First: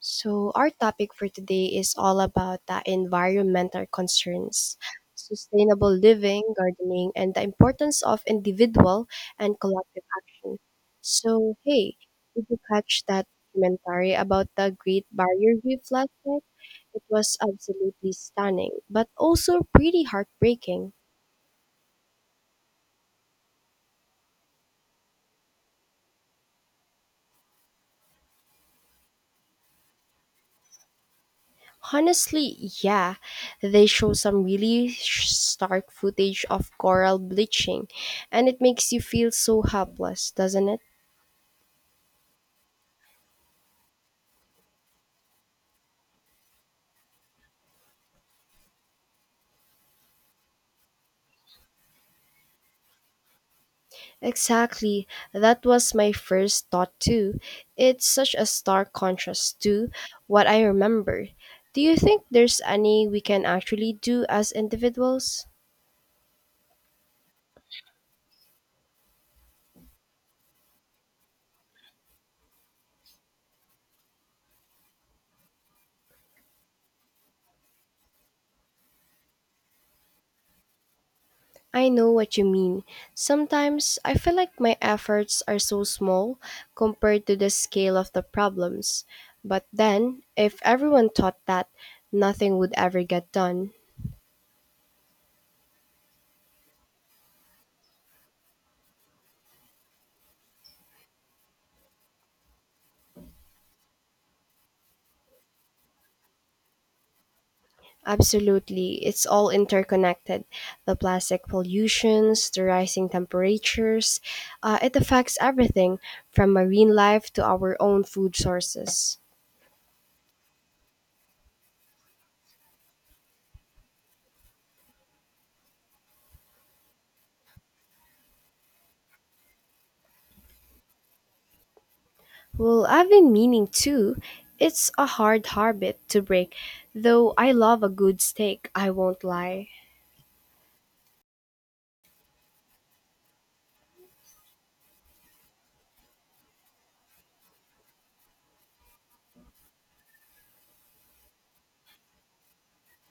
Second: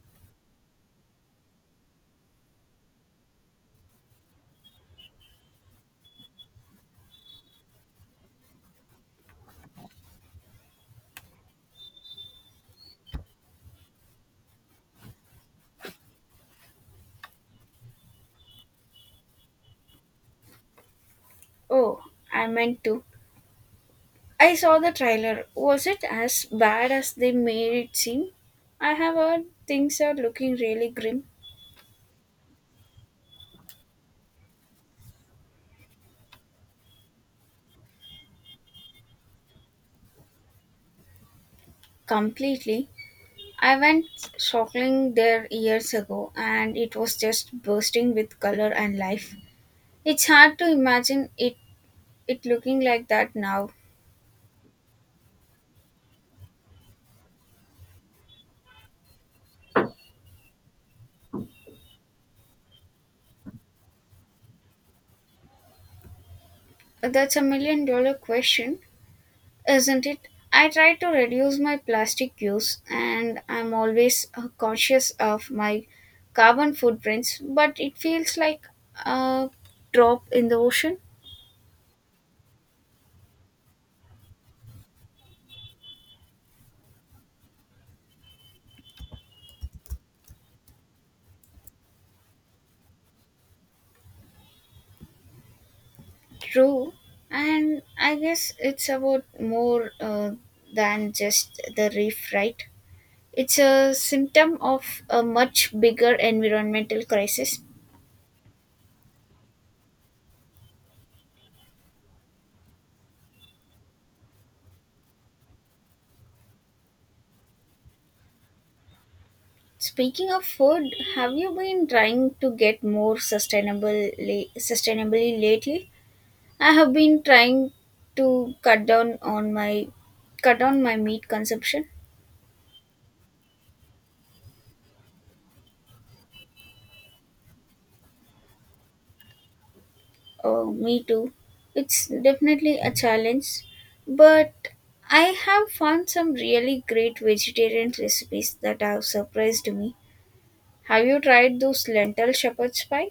So, our topic for today is all about the environmental concerns, sustainable living, gardening, and the importance of individual and collective action. So, hey, did you catch that documentary about the Great Barrier Reef last night? It was absolutely stunning, but also pretty heartbreaking. Oh, I meant to. I saw the trailer. Was it as bad as they made it seem? I have heard things are looking really grim. Honestly, yeah, they show some really stark footage of coral bleaching, and it makes you feel so helpless, doesn't it? Completely. I went snorkeling there years ago and it was just bursting with color and life. It's hard to imagine it looking like that now. Exactly. That was my first thought too. It's such a stark contrast to what I remember. Do you think there's any we can actually do as individuals? That's a million dollar question, isn't it? I try to reduce my plastic use and I'm always conscious of my carbon footprints, but it feels like a drop in the ocean. I know what you mean. Sometimes I feel like my efforts are so small compared to the scale of the problems. But then, if everyone thought that, nothing would ever get done. True, and I guess it's about more than just the reef, right? It's a symptom of a much bigger environmental crisis. Absolutely. It's all interconnected. The plastic pollutions, the rising temperatures, it affects everything from marine life to our own food sources. Speaking of food, have you been trying to get more sustainably lately? I have been trying to cut down my meat consumption. Well, I've been meaning to. It's a hard habit to break, though I love a good steak, I won't lie. Oh, me too. It's definitely a challenge, but I have found some really great vegetarian recipes that have surprised me. Have you tried those lentil shepherd's pie?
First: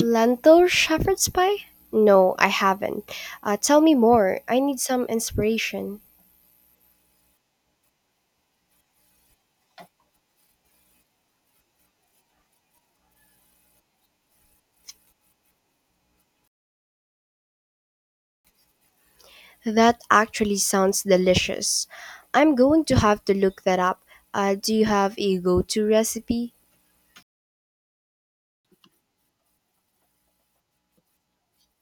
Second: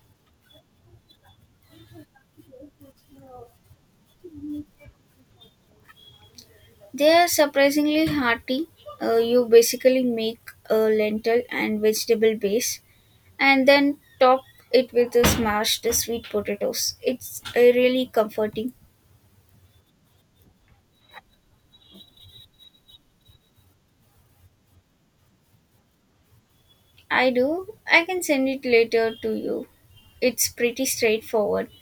Lentil shepherd's pie? No, I haven't. Tell me more. I need some inspiration. They are surprisingly hearty. You basically make a lentil and vegetable base and then top it with a smashed sweet potatoes. It's really comforting. That actually sounds delicious. I'm going to have to look that up. Do you have a go to recipe? I do. I can send it later to you. It's pretty straightforward.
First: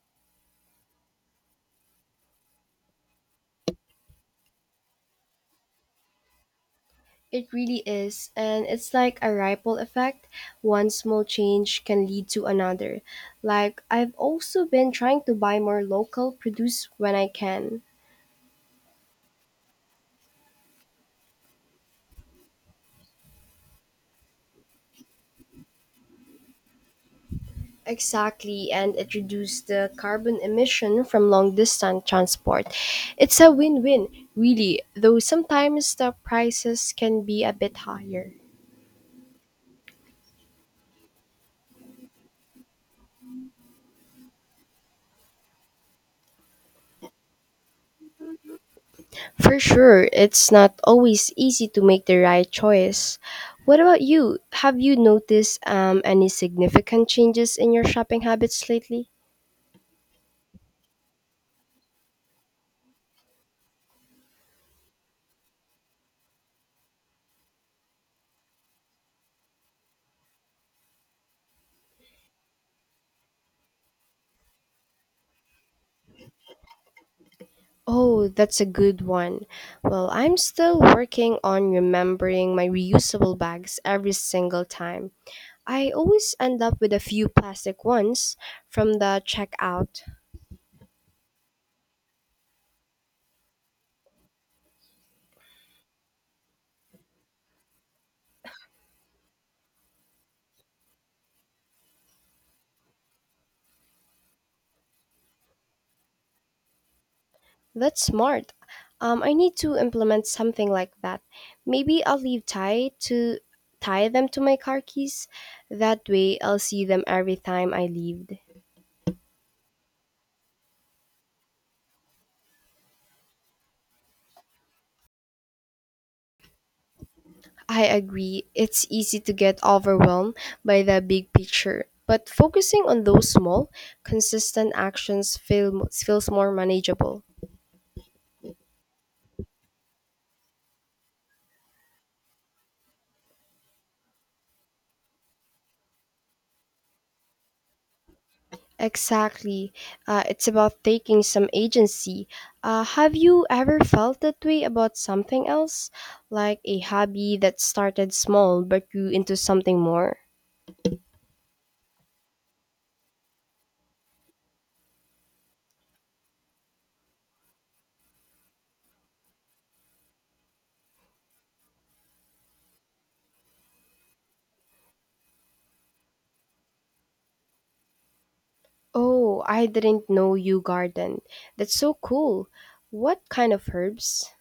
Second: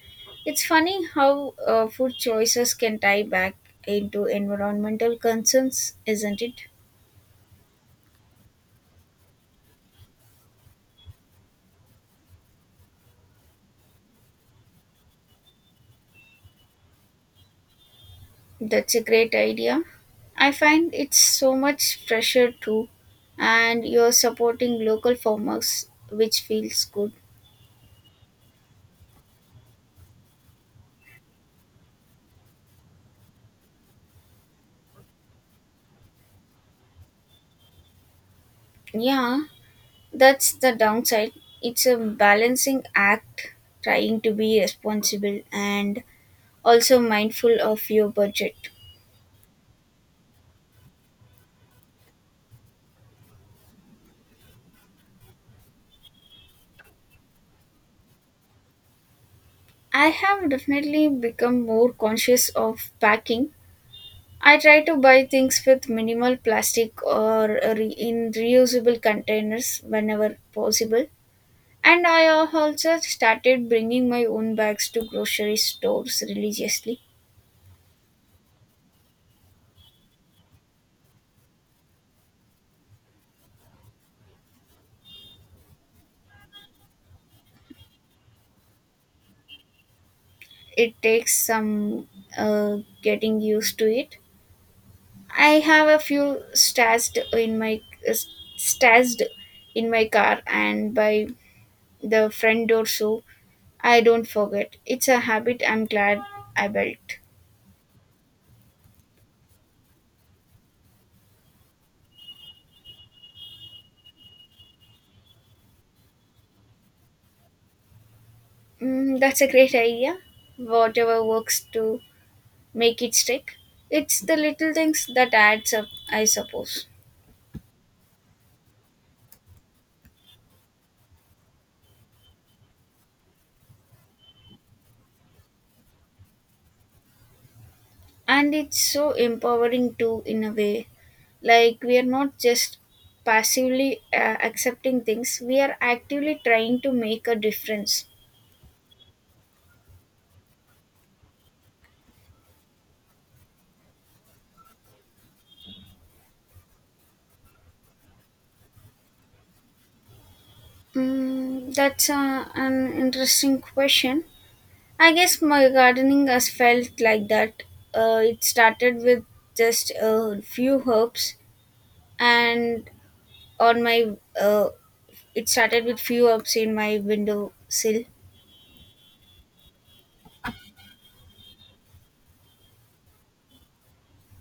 It's funny how food choices can tie back into environmental concerns, isn't it? It really is, and it's like a ripple effect. One small change can lead to another. Like, I've also been trying to buy more local produce when I can. That's a great idea. I find it's so much fresher too, and you're supporting local farmers, which feels good. Exactly, and it reduces the carbon emission from long distance transport. It's a win win, really, though sometimes the prices can be a bit higher. Yeah, that's the downside. It's a balancing act, trying to be responsible and also mindful of your budget. For sure, it's not always easy to make the right choice. What about you? Have you noticed any significant changes in your shopping habits lately? I have definitely become more conscious of packing. I try to buy things with minimal plastic or in reusable containers whenever possible. And I have also started bringing my own bags to grocery stores religiously. Oh, that's a good one. Well, I'm still working on remembering my reusable bags every single time. I always end up with a few plastic ones from the checkout. It takes some getting used to it. I have a few stashed in my car and by the front door so I don't forget. It's a habit I'm glad I built. That's smart. I need to implement something like that. Maybe I'll leave tie to tie them to my car keys. That way, I'll see them every time I leave. Mm, that's a great idea. Whatever works to make it stick. It's the little things that adds up, I suppose. I agree. It's easy to get overwhelmed by the big picture, but focusing on those small, consistent feels more manageable. And it's so empowering too, in a way. Like, we are not just passively accepting things, we are actively trying to make a difference. Exactly. It's about taking some agency. Have you ever felt that way about something else? Like a hobby that started small but grew into something more? Mm, that's an interesting question. I guess my gardening has felt like that. It started with just a few herbs, and on my It started with few herbs in my window sill, Oh, I didn't know you garden. That's so cool. What kind of herbs?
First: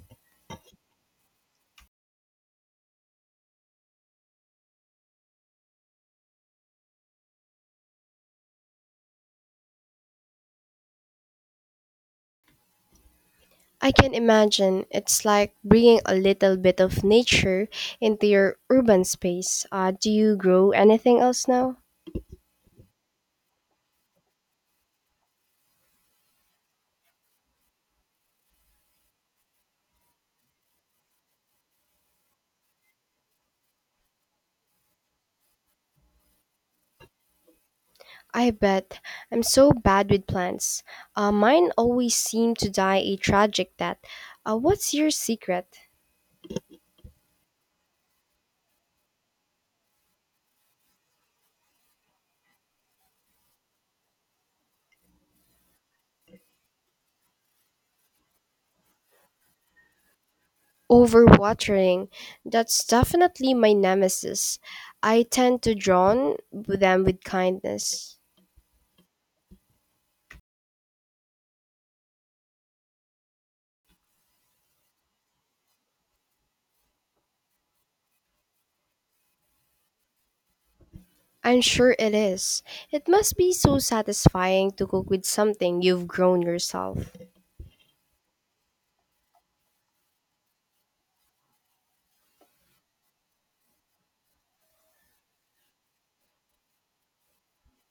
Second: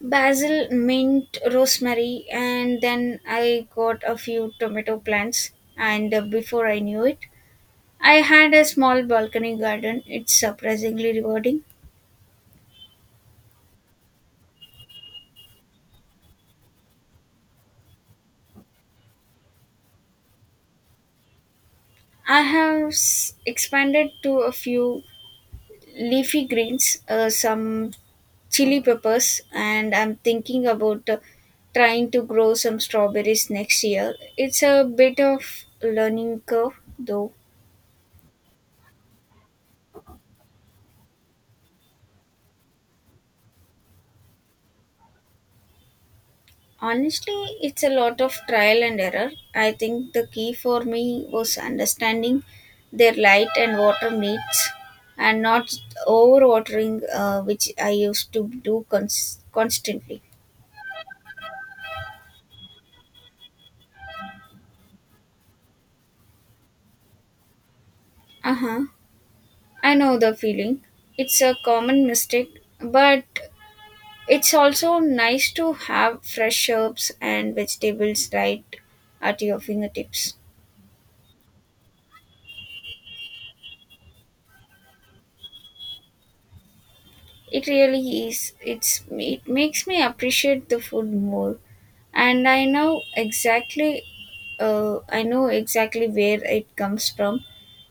basil, mint, rosemary, and then I got a few tomato plants. And before I knew it, I had a small balcony garden. It's surprisingly rewarding. I can imagine it's like bringing a little bit of nature into your urban space. Do you grow anything else now? I have expanded to a few leafy greens, some chili peppers and I'm thinking about trying to grow some strawberries next year. It's a bit of learning curve though. I bet. I'm so bad with plants. Mine always seem to die a tragic death. What's your secret? Honestly, it's a lot of trial and error. I think the key for me was understanding their light and water needs and not overwatering, which I used to do constantly. Overwatering. That's definitely my nemesis. I tend to drown them with kindness. Uh-huh, I know the feeling. It's a common mistake, but it's also nice to have fresh herbs and vegetables right at your fingertips. I'm sure it is. It must be so satisfying to cook with something you've grown yourself. It really is. It makes me appreciate the food more, and I know exactly where it comes from.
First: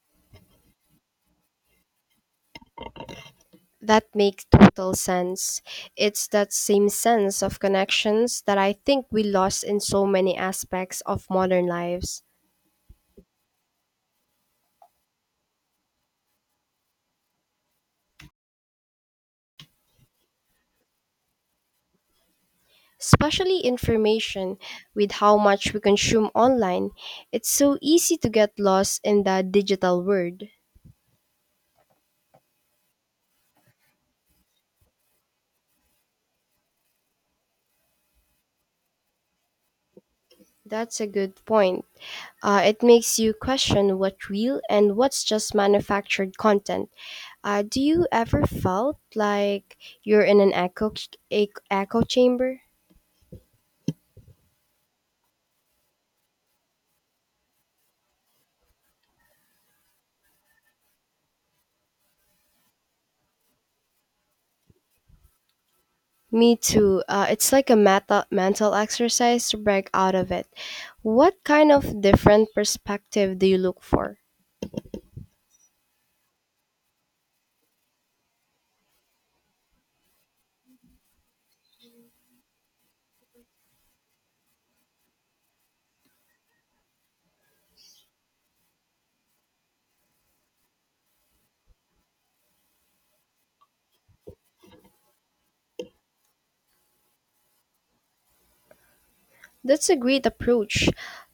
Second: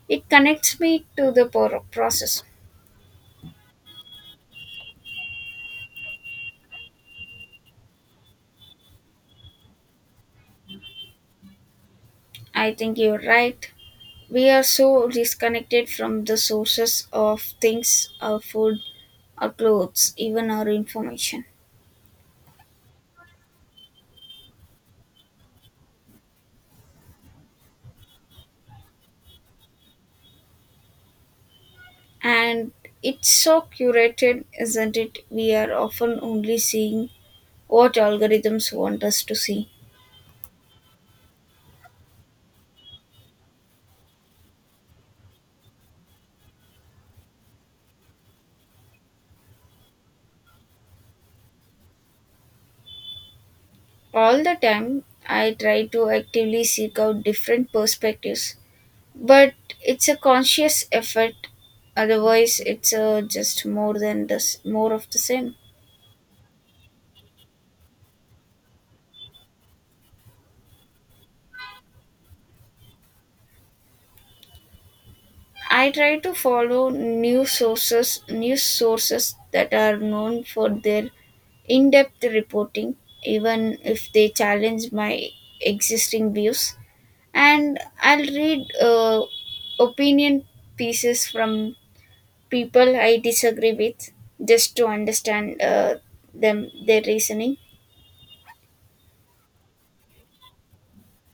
It connects me to the process. That makes total sense. It's that same sense of connections that I think we lost in so many aspects of modern lives. I think you're right. We are so disconnected from the sources of things, our food, our clothes, even our information. Especially information, with how much we consume online, it's so easy to get lost in the digital world. And it's so curated, isn't it? We are often only seeing what algorithms want us to see. That's a good point. It makes you question what's real and what's just manufactured content. Do you ever felt like you're in an echo chamber? All the time, I try to actively seek out different perspectives, but it's a conscious effort. Otherwise, it's just more than this, more of the same. Me too. It's like a mental exercise to break out of it. What kind of different perspective do you look for? I try to follow news sources that are known for their in-depth reporting, even if they challenge my existing views. And I'll read opinion pieces from people I disagree with, just to understand them their reasoning. That's a great approach.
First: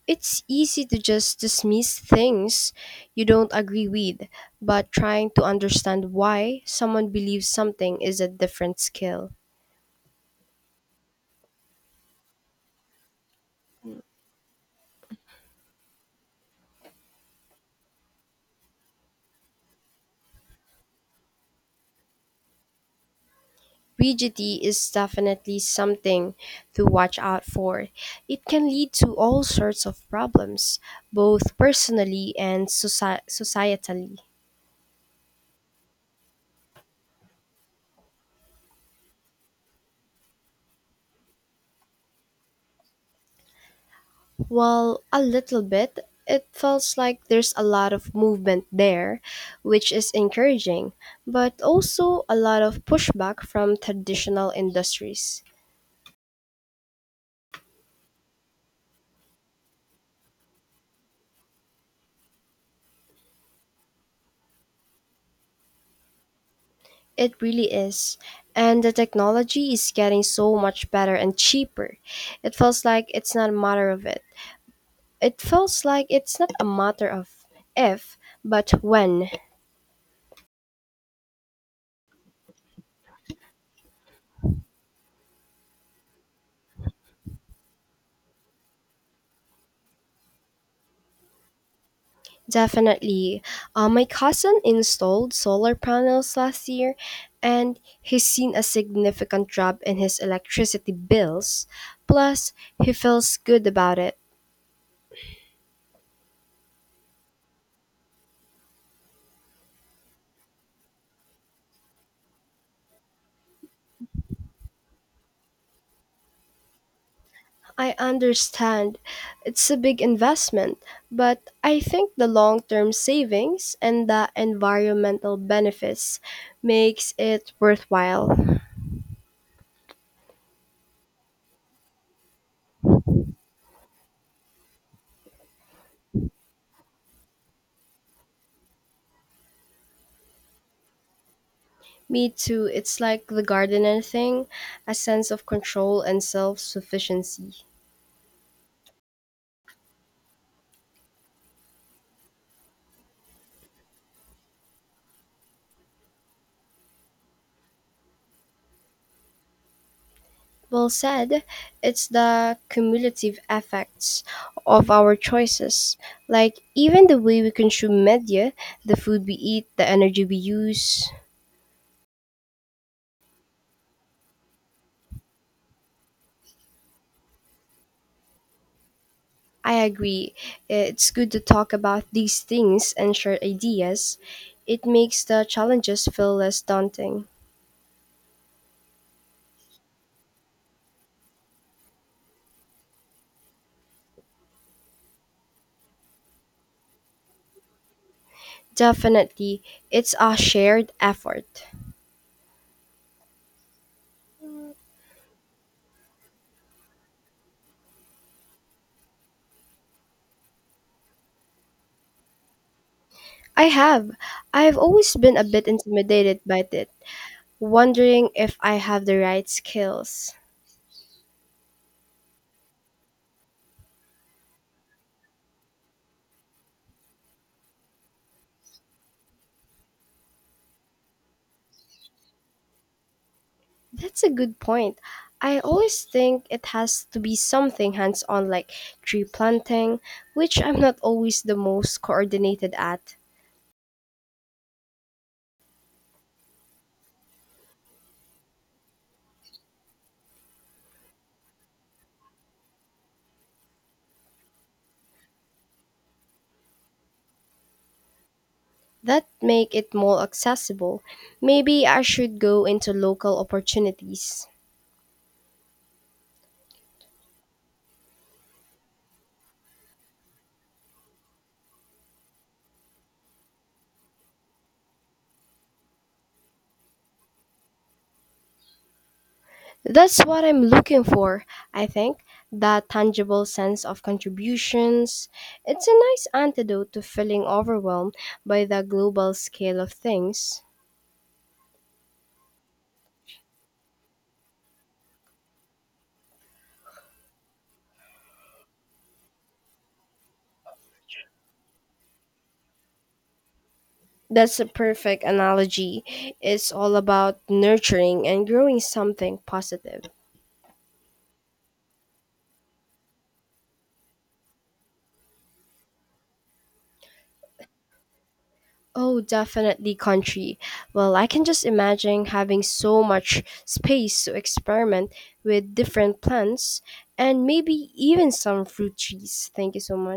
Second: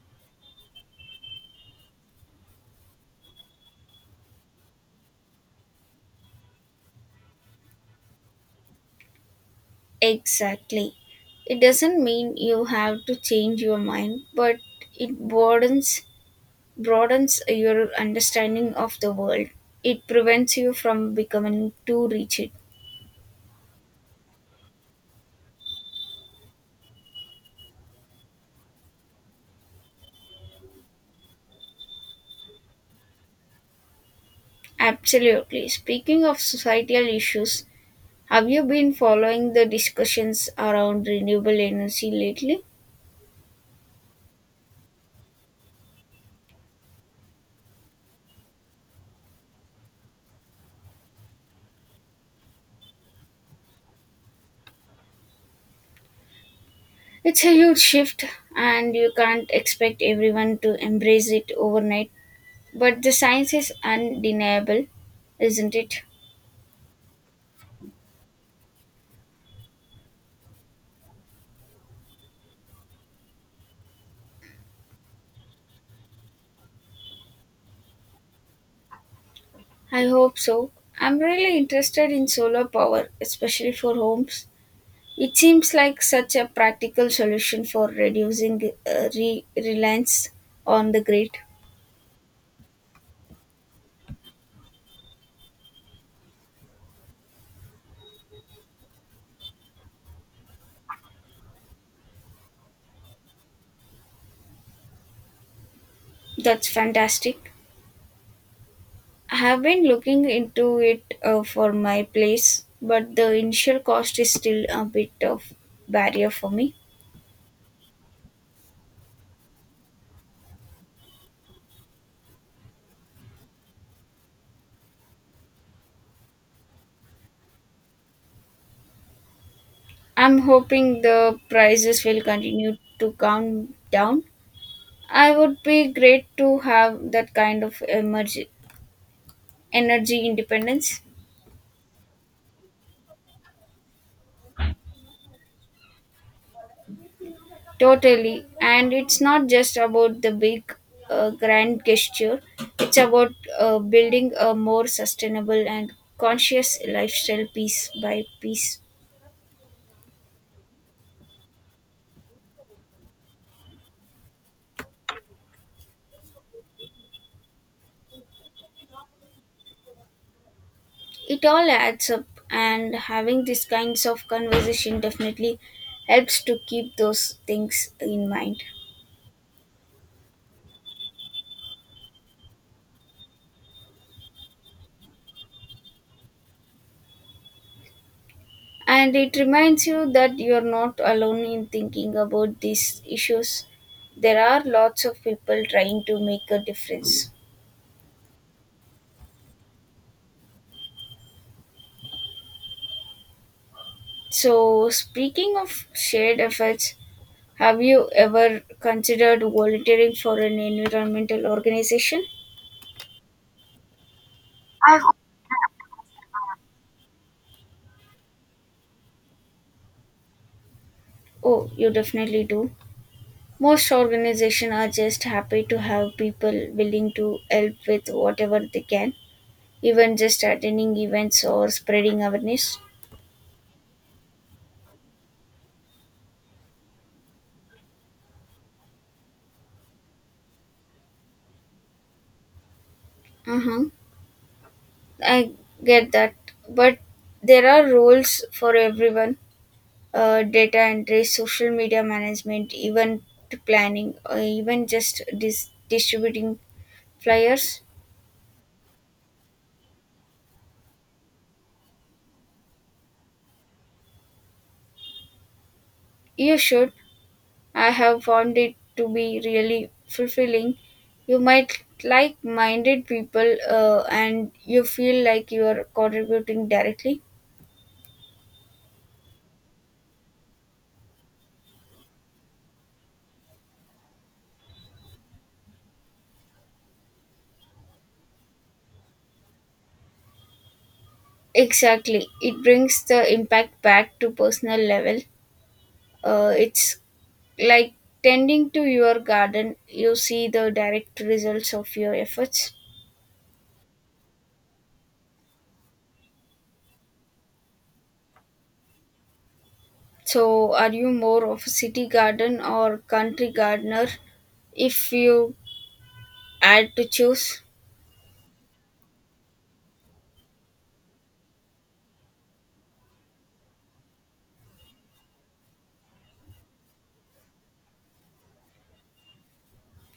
It's easy to just dismiss things you don't agree with, but trying to understand why someone believes something is a different skill. Exactly, it doesn't mean you have to change your mind, but it broadens your understanding of the world. It prevents you from becoming too rigid. Rigidity is definitely something to watch out for. It can lead to all sorts of problems, both personally and societally. Absolutely. Speaking of societal issues, have you been following the discussions around renewable energy lately? Well, a little bit. It feels like there's a lot of movement there, which is encouraging, but also a lot of pushback from traditional industries. It's a huge shift, and you can't expect everyone to embrace it overnight. But the science is undeniable, isn't it? It really is. And the technology is getting so much better and cheaper. It feels like it's not a matter of it. It feels like it's not a matter of if, but when. I hope so. I'm really interested in solar power, especially for homes. It seems like such a practical solution for reducing reliance on the grid. Definitely. My cousin installed solar panels last year and he's seen a significant drop in his electricity bills. Plus, he feels good about it. That's fantastic. I have been looking into it for my place, but the initial cost is still a bit of barrier for me. I understand it's a big investment, but I think the long-term savings and the environmental benefits makes it worthwhile. I'm hoping the prices will continue to come down. I would be great to have that kind of energy independence. Me too. It's like the gardener thing, a sense of control and self-sufficiency. Totally. And it's not just about the big, grand gesture, it's about building a more sustainable and conscious lifestyle piece by piece. Well said. It's the cumulative effects of our choices. Like, even the way we consume media, the food we eat, the energy we use. It all adds up, and having these kinds of conversation definitely helps to keep those things in mind. I agree. It's good to talk about these things and share ideas. It makes the challenges feel less daunting. And it reminds you that you're not alone in thinking about these issues. There are lots of people trying to make a difference. Definitely, it's a shared effort. So, speaking of shared efforts, have you ever considered volunteering for an environmental organization? I have. I've always been a bit intimidated by it, wondering if I have the right skills. Oh, you definitely do. Most organizations are just happy to have people willing to help with whatever they can, even just attending events or spreading awareness. That's a good point. I always think it has to be something hands on like tree planting, which I'm not always the most coordinated at. Mm-hmm. I get that, but there are rules for everyone, data entry, social media management, event planning, or even just distributing flyers. That make it more accessible. Maybe I should go into local opportunities. You should. I have found it to be really fulfilling. You might like minded people, and you feel like you are contributing directly. That's what I'm looking for, I think. That tangible sense of contributions. It's a nice antidote to feeling overwhelmed by the global scale of things. Exactly. It brings the impact back to personal level. It's like tending to your garden, you see the direct results of your efforts. That's a perfect analogy. It's all about nurturing and growing something positive. So, are you more of a city garden or country gardener if you had to choose? Oh, definitely country. Well, I can just imagine having so much space to experiment with different plants and maybe even some fruit trees. Thank you so